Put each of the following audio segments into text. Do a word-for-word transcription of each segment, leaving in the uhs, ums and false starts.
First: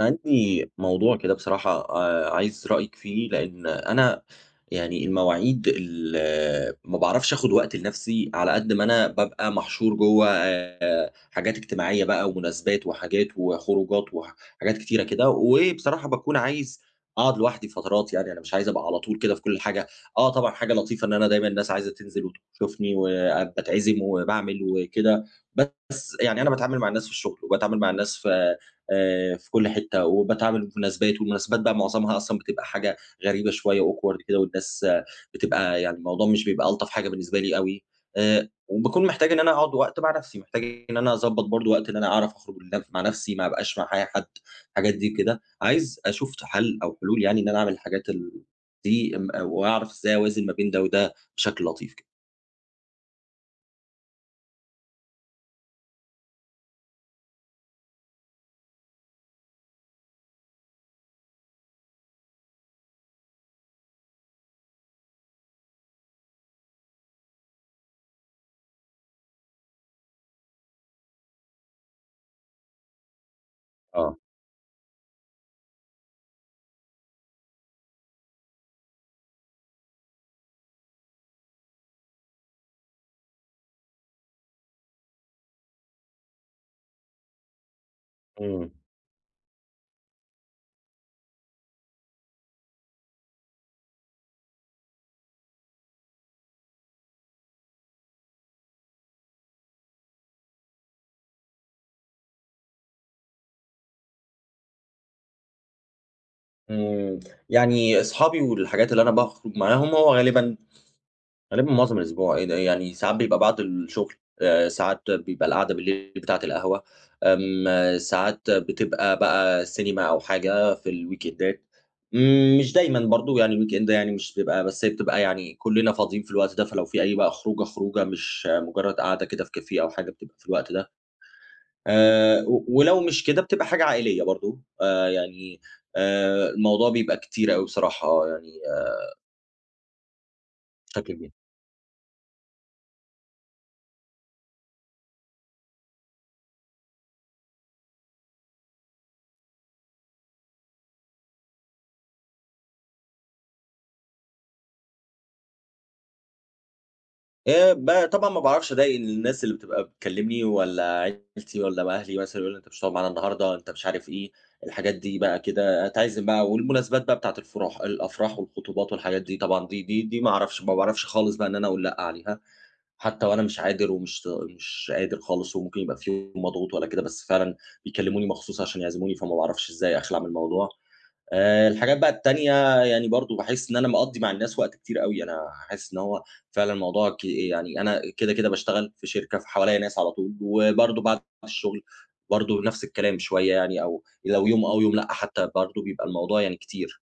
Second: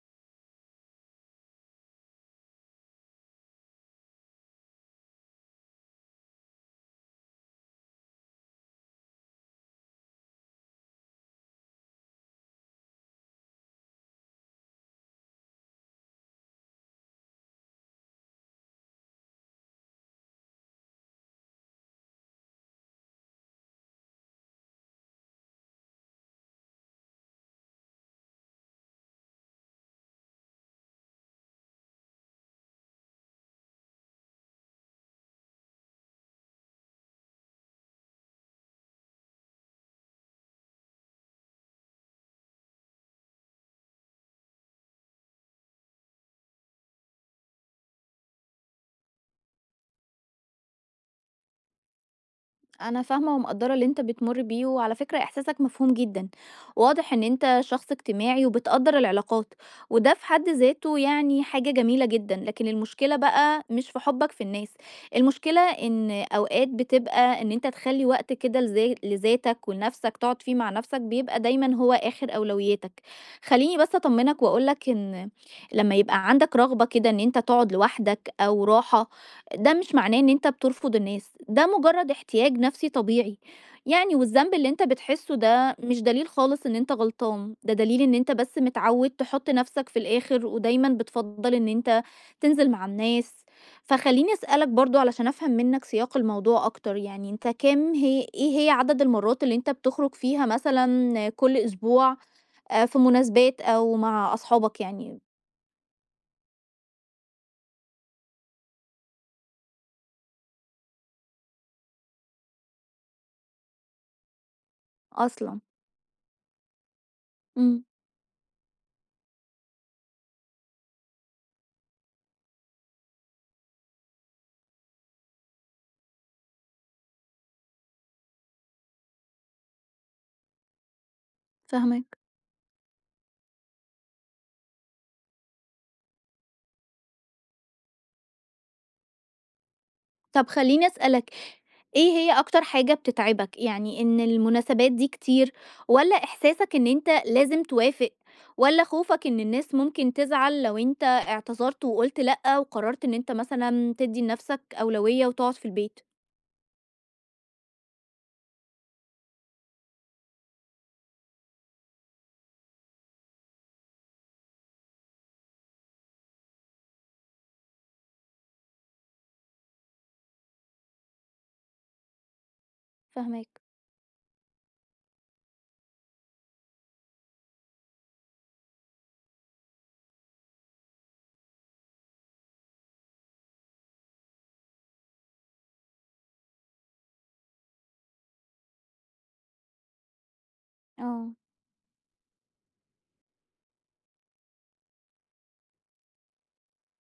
أنا عندي موضوع كده بصراحة آه، عايز رأيك فيه. لأن أنا يعني المواعيد ال- ما بعرفش اخد وقت لنفسي على قد ما انا ببقى محشور جوه آه، حاجات اجتماعية بقى ومناسبات وحاجات وخروجات وحاجات كتيرة كده، وبصراحة بكون عايز اقعد لوحدي فترات. يعني انا مش عايز ابقى على طول كده في كل حاجة. اه طبعا حاجة لطيفة ان انا دايما الناس عايزة تنزل وتشوفني وبتعزم وبعمل وكده، بس يعني انا بتعامل مع الناس في الشغل وبتعامل مع الناس في آآ في كل حتّة، وباتعامل بمناسبات، والمناسبات بقى معظمها أصلًا بتبقى حاجة غريبة شوية awkward كده، والناس آه، بتبقى يعني الموضوع مش بيبقى ألطف حاجة بالنسبة لي أوي، آآ وباكون محتاج إن أنا أقعد وقت مع نفسي، محتاج إن أنا أضبّط برضه وقت إن أنا أعرف أخرج لنف مع نفسي، ما ابقاش مع أي حد، الحاجات دي كده. عايز أشوف حل أو حلول، يعني إن أنا أعمل الحاجات ال دي، امم، وأعرف إزاي أوازن ما بين ده وده بشكل لطيف كده. انا فاهمه ومقدره اللي انت بتمر بيه، وعلى فكره احساسك مفهوم جدا. واضح ان انت شخص اجتماعي وبتقدر العلاقات، وده في حد ذاته يعني حاجه جميله جدا، لكن المشكله بقى مش في حبك في الناس. المشكله ان اوقات بتبقى ان انت تخلي وقت كده لذا- لذاتك ولنفسك تقعد فيه مع نفسك، بيبقى دايما هو اخر اولوياتك. خليني بس آه. اطمنك واقولك ان لما يبقى عندك رغبه كده ان انت تقعد لوحدك او راحه، ده مش معناه إن أنت بترفض الناس، ده مجرد احتياج نفسي طبيعي، يعني والذنب اللي أنت بتحسه ده مش دليل خالص إن أنت غلطان، ده دليل إن أنت بس إمم. متعود تحط نفسك في الآخر، ودايمًا بتفضّل إن أنت تنزل مع الناس، فخلّيني أسألك برضه علشان أفهم منك سياق الموضوع أكتر، يعني أنت كام هي إيه هي عدد المرات اللي أنت بتخرج فيها مثلًا كل أسبوع، آآ، في مناسبات أو مع أصحابك يعني إمم. يعني أصحابي والحاجات اللي أنا باخرج معاهم هو غالبًا غالبًا معظم الأسبوع، إيه ده، يعني ساعات بيبقى بعد الشغل، آآ ساعات بيبقى أصلًا؟ القعدة بالليل بتاعة القهوة، إمم، آمم ساعات بتبقى بقى سينما أو حاجة في الويكندات، امم مش دايمًا برضه، يعني الويكند يعني مش بتبقى بس، هي بتبقى يعني كلنا فاضيين في الوقت ده، فلو في أي بقى خروجة، خروجة مش آه، مجرد قعدة كده في كافيه أو حاجة، بتبقى في الوقت ده، فاهماك. آآ و ولو مش كده بتبقى حاجة عائلية برضه، آآ يعني آآ الموضوع بيبقى كتير أوي بصراحة يعني آه، طب خلّيني بشكل أسألك، كبير. إيه هي أكتر حاجة بتتعبك؟ يعني إن المناسبات دي كتير، والّا إحساسك إن أنت لازم توافق، والّا خوفك إن الناس ممكن تزعل لو أنت اعتذرت وقُلت لأ وقررت إن أنت مثلًا تدّي لنفسك أولوية وتقعد في البيت؟ آآ ب طبعًا ما باعرفش أضايق الناس اللي بتبقى بتكلّمني، والّا عيلتي والّا بقى أهلي مثلًا يقولوا لي: "أنت مش هتقعد معانا النهارده، أنت مش عارف إيه." الحاجات دي بقى كده أتعزم بقى، والمناسبات بقى بتاعة الفُرح الأفراح والخطوبات والحاجات دي طبعًا، دي دي دي ما أعرفش ما باعرفش خالص بقى إن أنا أقول لأ عليها، حتى وأنا مش فاهماك. عادر ومش مش قادر خالص، وممكن يبقى في يوم مضغوط والّا كده، بس فعلًا بيكلّموني مخصوص عشان يعزموني، فما باعرفش إزاي أخلع من الموضوع. آآ الحاجات بقى التانية، يعني برضه باحس إن أنا مقضّي مع الناس وقت كتير أوي، أنا حاسس إن هو فعلًا الموضوع ك يعني أنا كده، كده باشتغل في شركة فحواليّا ناس على طول، وبرضه بعد آه. الشغل برضه نفس الكلام شوية يعني، أو لو يوم آه ويوم لأ، حتى برضه بيبقى الموضوع يعني كتير.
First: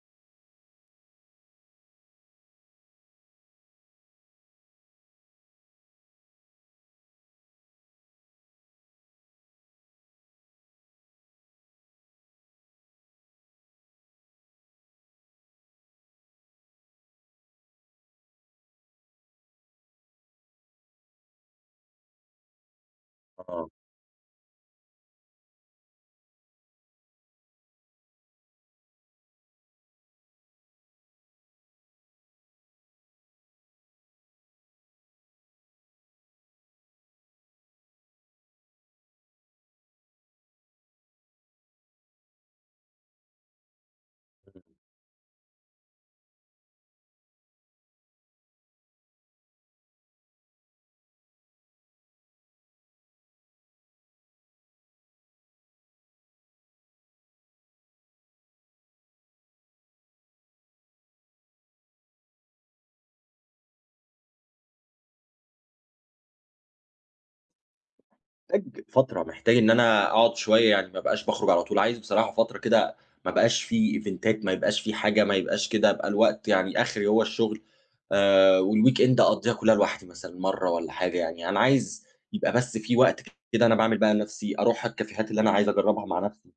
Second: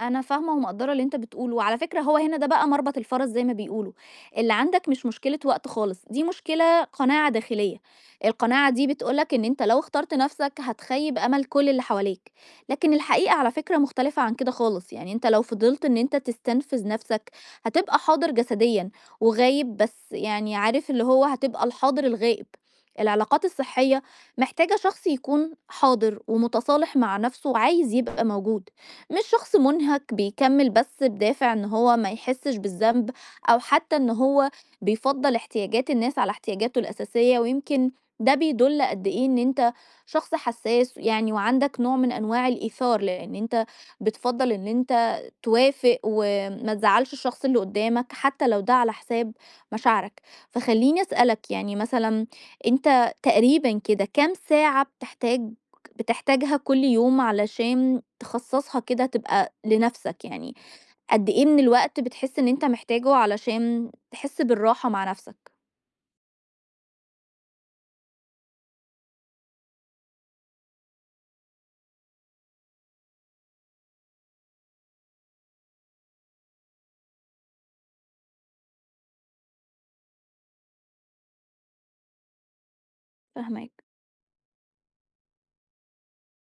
أنا فاهمة ومقدّرة اللي أنت بتقوله، وعلى فكرة هو هنا ده بقى مربط الفَرَس زي ما بيقولوا. اللي عندك مش مشكلة وقت خالص، دي مشكلة قناعة داخلية، القناعة دي بتقول لك إن أنت لو اخترت نَفْسك هتخيّب أمل كل اللي حواليك، لكن الحقيقة على فكرة مختلفة عن كده خالص، يعني أنت لو فضلت إن أنت تستنفذ نَفْسك هتبقى حاضر جسديًا وغايب، بس يعني عارف اللي هو هتبقى الحاضر الغائب. العلاقات آه. الصحية محتاجة شخص يكون حاضر ومتصالح مع نَفْسه وعايز يبقى موجود، مش شخص منهك بيكمل بس بدافع إن هو ما يحسش بالذنب، أو حتى إن هو بيفضّل احتياجات الناس على احتياجاته الأساسية، ويمكن ده بيدُل قد إيه إن أنت شخص حساس يعني، وعندك نوع من أنواع الإيثار، لإن أنت بتفضّل إن أنت توافق وما تزعّلش الشخص اللي قدّامك حتى لو ده على حساب مشاعرك. فخلّيني أسألك يعني، مثلًا أنت تقريبًا كده كام ساعة بتحتاج بتحتاجها كل يوم علشان تخصصها كده تبقى لنفسك، يعني قد إيه من الوقت بتحس إن أنت محتاجه علشان تحس بالراحة مع نفسك؟ محتاج فترة، محتاج إن أنا أقعد شوية، يعني ما أبقاش باخرج على طول، عايز بصراحة فترة كده ما بقاش في إيفنتات، ما يبقاش في حاجة، ما يبقاش كده، أبقى الوقت يعني آخري هو الشغل، آآ والweekend أقضّيها كلّها لوحدي مثلًا مرّة والّا حاجة يعني، أنا عايز يبقى بس في وقت كده أنا فاهماك. باعمل بقى لنفسي، أروح الكافيهات اللي أنا عايز أجرّبها مع نفسي،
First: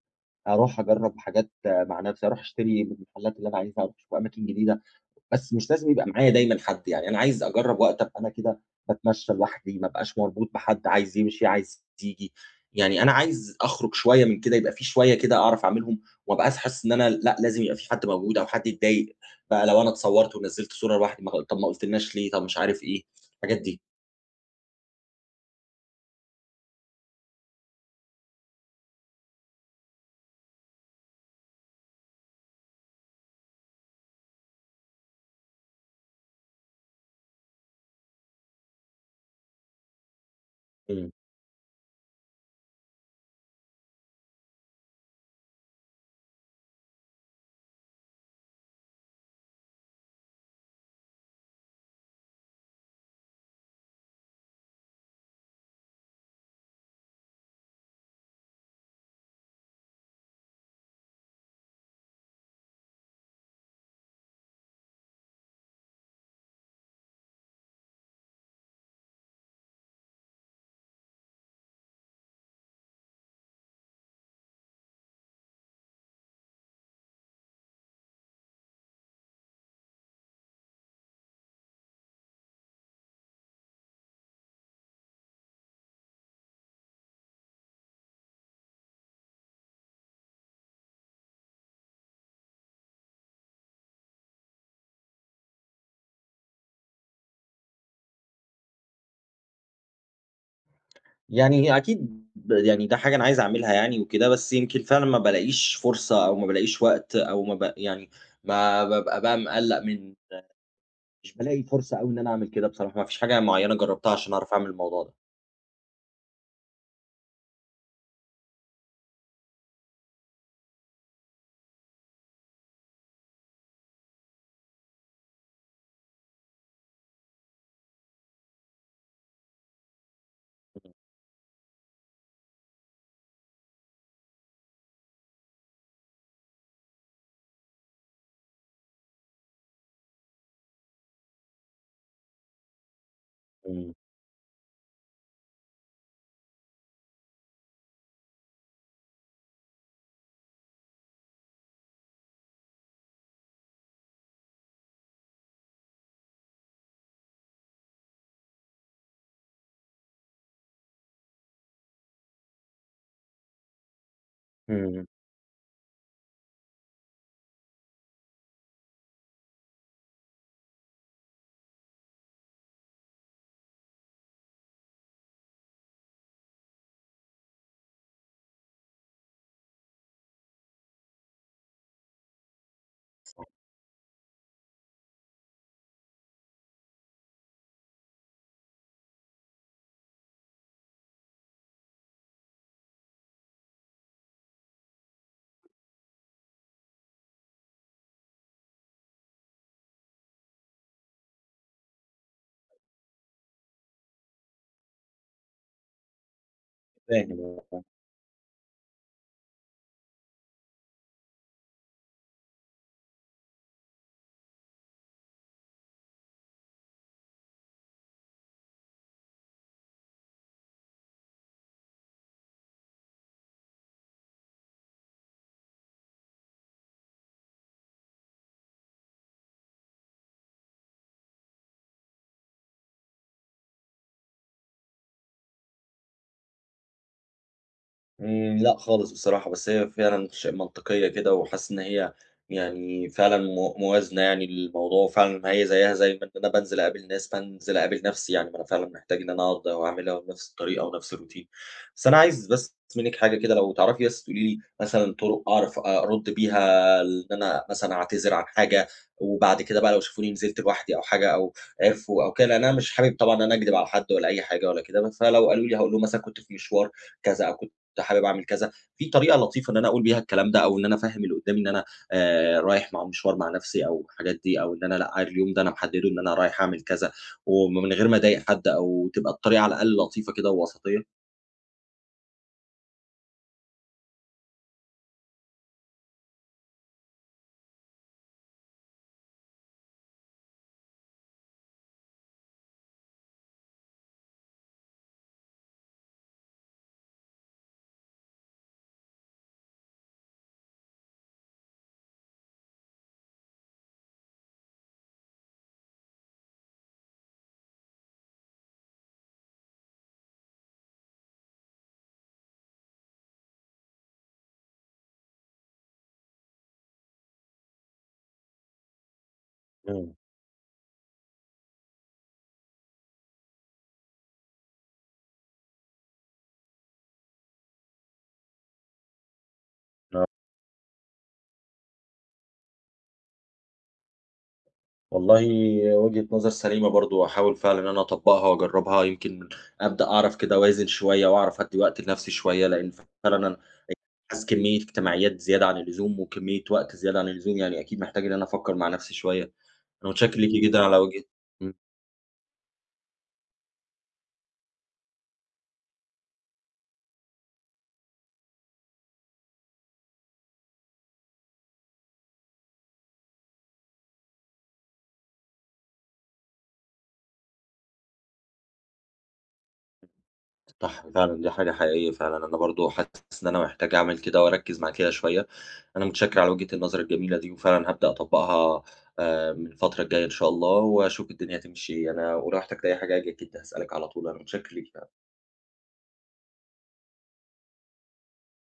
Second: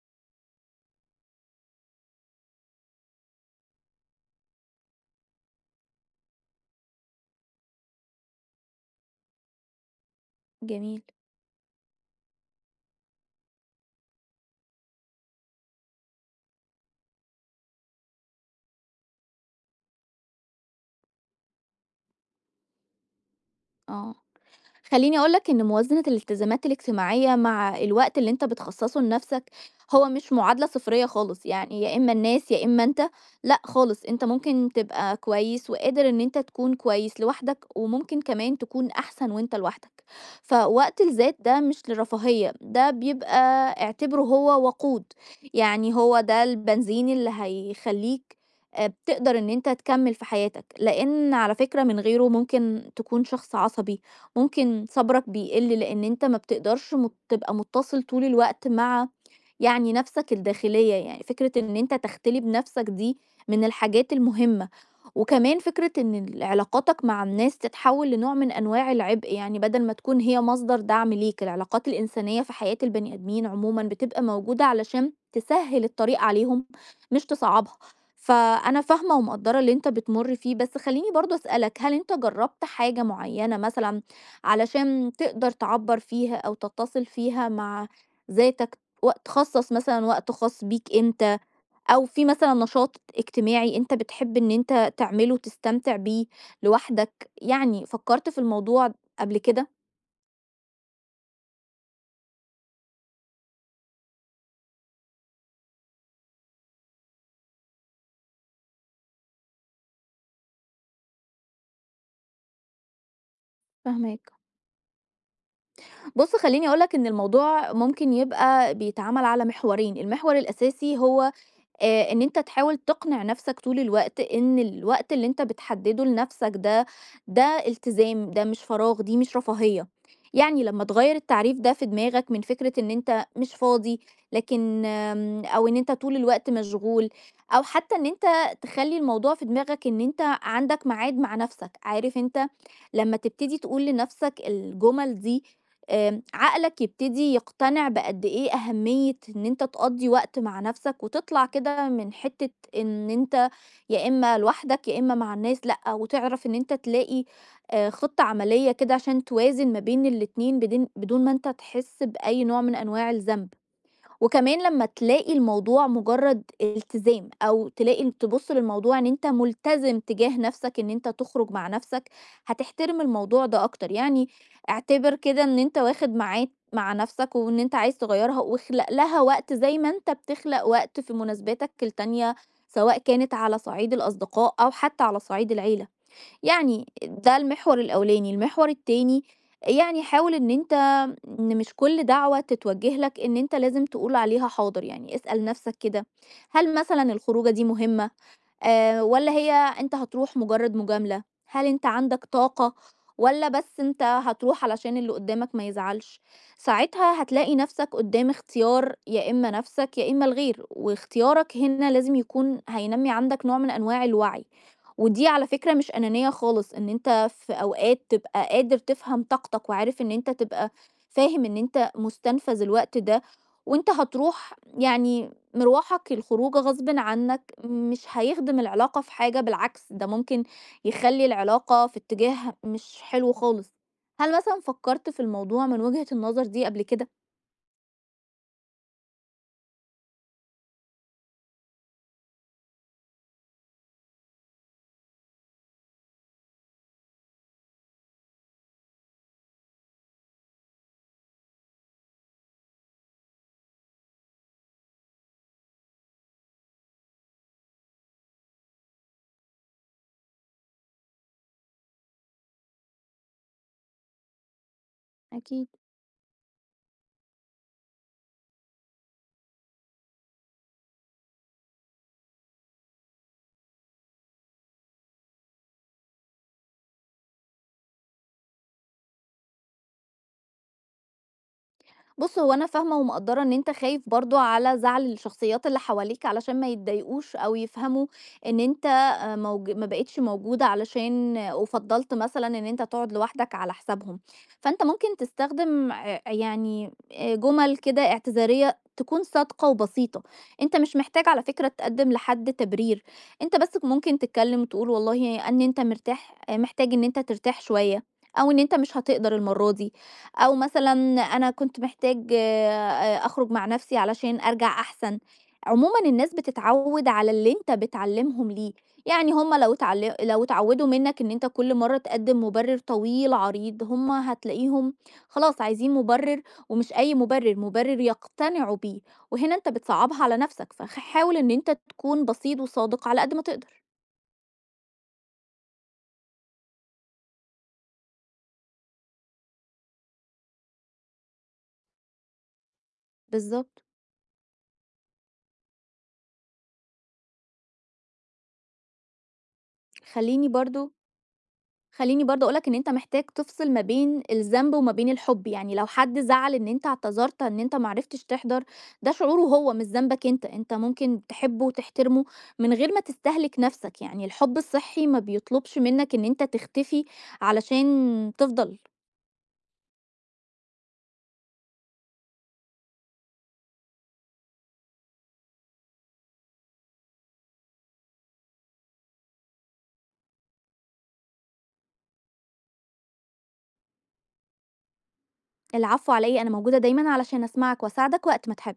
أروح أجرّب حاجات آه، مع نفسي، أروح أشتري من المحلات اللي أنا عايزها، أروح أشوف أماكن جديدة. بس مش لازم يبقى معايا دايمًا حد، يعني أنا عايز أجرّب وقت أبقى أنا كده باتمشّى لوحدي، ما ابقاش مربوط بحد، جميل. عايز يمشي، عايز ييجي، يعني أنا عايز أخرج شوية من كده، يبقى في شوية كده أعرف أعملهم، وما ابقاش حاسس إن أنا لأ، لازم يبقى في حد موجود، أو حد يتضايق بقى لو أنا اتصوّرت ونزّلت صورة لوحدي، ما طَب ما قُلتلناش ليه، طَب مش عارف إيه، الحاجات دي. آه. خليني أقول لك إن موازنة الالتزامات الاجتماعية مع الوقت اللي أنت بتخصصه لنفسك هو مش معادلة صفرية خالص، يعني يا إما الناس يا إما أنت. لأ خالص، أنت ممكن تبقى كويس وقادر إن أنت تكون كويس لوحدك، وممكن كمان تكون أحسن وأنت لوحدك. فوقت إمم. الذات ده مش للرفاهية، ده بيبقى، اعتبره هو وقود، يعني هو ده البنزين اللي هيخليك آه، بتقدر إن أنت تكمل في حياتك، لأن على فكرة من غيره ممكن تكون شخص عصبي، ممكن صبرك بيقل، لأن أنت ما بتقدرش مت- تبقى متصل طول الوقت مع يعني نفسك الداخلية، يعني فكرة إن أنت تختلي بنفسك دي من الحاجات المهمة. وكمان فكرة إن ال- علاقاتك مع الناس تتحول لنوع من أنواع العبء، يعني بدل ما تكون هي مصدر دعم ليك. العلاقات الإنسانية في حياة البني آدمين عموما بتبقى موجودة علشان تسهل الطريق عليهم، مش تصعبها. فأنا فاهمة ومقدرة اللي أنت بتمر فيه، بس خليني برضو أسألك، هل أنت جربت حاجة معينة مثلا علشان تقدر تعبّر فيها أو تتّصل فيها مع ذاتك، وقت خصّص مثلًا وقت خاص بيك أنت، أو في مثلًا نشاط اجتماعي أنت بتحب إن أنت تعمله وتستمتع بيه لوحدك، يعني فكّرت في الموضوع قبل كده؟ يعني أكيد ب يعني ده حاجة أنا عايز أعملها يعني وكده، بس يمكن فعلًا ما بالاقيش فرصة أو ما بالاقيش وقت، أو ما ب يعني ما بابقى بقى مقلّق من مش بالاقي فرصة أوي إن أنا أعمل كده بصراحة، ما فيش حاجة معيّنة جرّبتها فاهماك. عشان أعرف أعمل الموضوع ده. بُص، خلّيني أقول لك إن الموضوع ممكن يبقى بيتعمل على محورين. المحور الأساسي هو آآ إن أنت تحاول تقنع نَفْسك طول الوقت إن الوقت اللي أنت بتحدّده لنَفْسك ده، ده التزام، ده مش فراغ، دي مش رفاهية. يعني لمّا تغيّر التعريف ده في دماغك من فكرة إن أنت مش فاضي، لكن آمم أو إن أنت طول الوقت مشغول، أو حتّى إن أنت تخلّي الموضوع في دماغك إن أنت عندك ميعاد مع نَفْسك، عارف أنت لمّا تبتدي تقول إمم. لنَفْسك الجُمل دي آمم، عقلك يبتدي يقتنع بقد إيه أهمية إن أنت تقضّي وقت مع نَفْسك وتطلع كده من حتّة إن أنت يا إمّا لوحدك يا إمّا مع الناس، لأ، وتعرف إن أنت تلاقي آآ، خطة عملية كده عشان توازن ما بين الاتنين بدين بدون ما أنت تحس بأي نوع من أنواع الذنب. وكمان إمم. لمّا إمم. تلاقي الموضوع مجرد التزام، أو تلاقي تبُص للموضوع إن أنت ملتزم تجاه نفسك إن أنت تخرج مع نفسك، هتحترم الموضوع ده أكتر، يعني اعتبر كده إن أنت واخد ميعاد مع نفسك، وإن أنت عايز تغيّرها، واخلق لها وقت زي ما أنت بتخلق وقت في مناسباتك التانية، سواء كانت على صعيد الأصدقاء أو حتى على صعيد العيلة. يعني ده المحور الأولاني. المحور التاني، يعني حاول إن أنت إن مش كل دعوة تتوجه لك إن أنت لازم تقول عليها حاضر، يعني اسأل نفسك كده، هل مثلًا الخروجة دي مهمة؟ آآ والّا هي أنت هتروح مجرد مجاملة؟ هل أنت عندك طاقة والّا بس أنت هتروح علشان اللي قدامك ما يزعلش؟ ساعتها فاهم. هتلاقي آه. نفسك قدام اختيار، يا إما نفسك يا إما الغير، واختيارك هنا لازم يكون هينمّي عندك نوع من أنواع الوعي، ودي على فكرة مش أنانية خالص، إن أنت في أوقات تبقى قادر تفهم طاقتك وعارف إن أنت تبقى فاهم إن أنت مستنفذ الوقت ده، وأنت هتروح يعني مروحك الخروج غصبٍ عنك مش هيخدم العلاقة في حاجة، بالعكس ده ممكن يخلّي العلاقة في اتجاه مش حلو خالص. هل مثلًا فكّرت في الموضوع من وجهة النظر دي قبل كده؟ إمم، لأ خالص بصراحة، بس هي فعلًا ش منطقية كده، وحاسس إن هي يعني فعلًا مو موازنة يعني للموضوع، وفعلًا هي زيها زي ما إن أنا بانزل أقابل ناس، بانزل أقابل نفسي يعني، ما أنا فعلًا محتاج إن أنا أقعد وأعملها بنفس الطريقة ونفس الroutine. بس أنا عايز بس منِّك حاجة كده لو تعرفي بس تقولي لي مثلًا طرق أعرف أرُد بيها إن أنا مثلًا أعتذر عن حاجة، وبعد كده بقى لو شافوني نزلت لوحدي أو حاجة أو عرفوا أو كده، لأن أنا مش حابب طبعًا إن أنا أكدب على حد ولا أي حاجة ولا كده، فلو قالوا أكيد. لي هاقول لهم مثلًا كنت في مشوار كذا، أو كنت كنت حابب أعمل كذا، في طريقة لطيفة إن أنا أقول بيها الكلام ده، أو إن أنا أفهّم اللي قدّامي إن أنا آآ رايح مع مشوار مع نفسي أو الحاجات دي، أو إن أنا لأ، اليوم ده أنا محدّده إن أنا رايح أعمل كذا، ومن غير ما أضايق حد، أو تبقى الطريقة على الأقل لطيفة كده ووسطية. بُص، هو أنا فاهمة ومقدّرة إن أنت خايف برضه على زعل الشخصيات اللي حواليك علشان ما يتضايقوش أو يفهموا إن أنت آآ موج ما بقيتش موجودة علشان آه، وفضّلت مثلًا إن أنت تقعد لوحدك على حسابهم. فأنت ممكن تستخدم آآ يعني آآ جُمل كده اعتذارية تكون صادقة وبسيطة. أنت مش محتاج على فكرة تقدّم لحد تبرير، أنت بس ممكن تتكلّم وتقول والله إن أنت مرتاح آه، محتاج إن أنت ترتاح شوية أو إن أنت مش هتقدر المرّة دي. أو مثلًا أنا كنت محتاج آآ أخرج مع نَفْسي علشان أرجع أحسن. عمومًا الناس بتتعوِّد على اللي أنت بتعلِّمهم ليه. يعني هم لو إمم. اتعل لو اتعوِّدوا منّك إن أنت كل مرّة تقدِّم مُبرِّر طويل عريض، هم هتلاقيهم خلاص عايزين مُبرِّر، ومش أي مُبرِّر، مُبرِّر يقتنعوا بيه، وهنا أنت بتصعّبها على نَفْسك، فخ حاول إن أنت تكون بسيط وصادق على قد ما تقدر. والله وجهة نظر سليمة برضه، وهاحاول فعلًا إن أنا أطبّقها وأجرّبها، يمكن أبدأ أعرف كده أوازن شوية، وأعرف أدّي وقت لنفسي شوية، لإن فعلًا أنا بالضبط. حاسس كمية اجتماعيات زيادة عن اللزوم، وكمية وقت زيادة عن اللزوم، يعني أكيد محتاج إن أنا أفكّر مع نفسي شوية. أنا متشكّر خلّيني ليكِ جدًا برضه على وجه. إمم، خلّيني برضه أقول لك إن أنت محتاج تفصل ما بين الذنب وما بين الحُب، يعني لو حد زعل إن أنت اعتذرت إن أنت ما عرفتش تحضر، ده شعوره هو مش ذنبك أنت، أنت ممكن تحبه وتحترمه من غير ما تستهلك نَفْسك، يعني الحُب الصحّي ما بيطلبش منّك إن أنت تختفي علشان تفضل. صح فعلًا، دي حاجة حقيقية فعلًا، أنا برضه حاسس إن أنا محتاج أعمل كده وأركّز مع كده شوية. أنا متشكّر على وجهة النظر الجميلة دي، وفعلًا هابدأ أطبّقها آآ من الفترة الجاية إن شاء الله، وأشوف الدنيا هتمشي. أنا ولو احتجت أي حاجة هاجي أكيد هاسألِك على طول، أنا متشكّر ليكِ فعلًا. العفو على إيه، أنا موجودة دايمًا علشان أسمعك وأساعدك وقت ما تحب.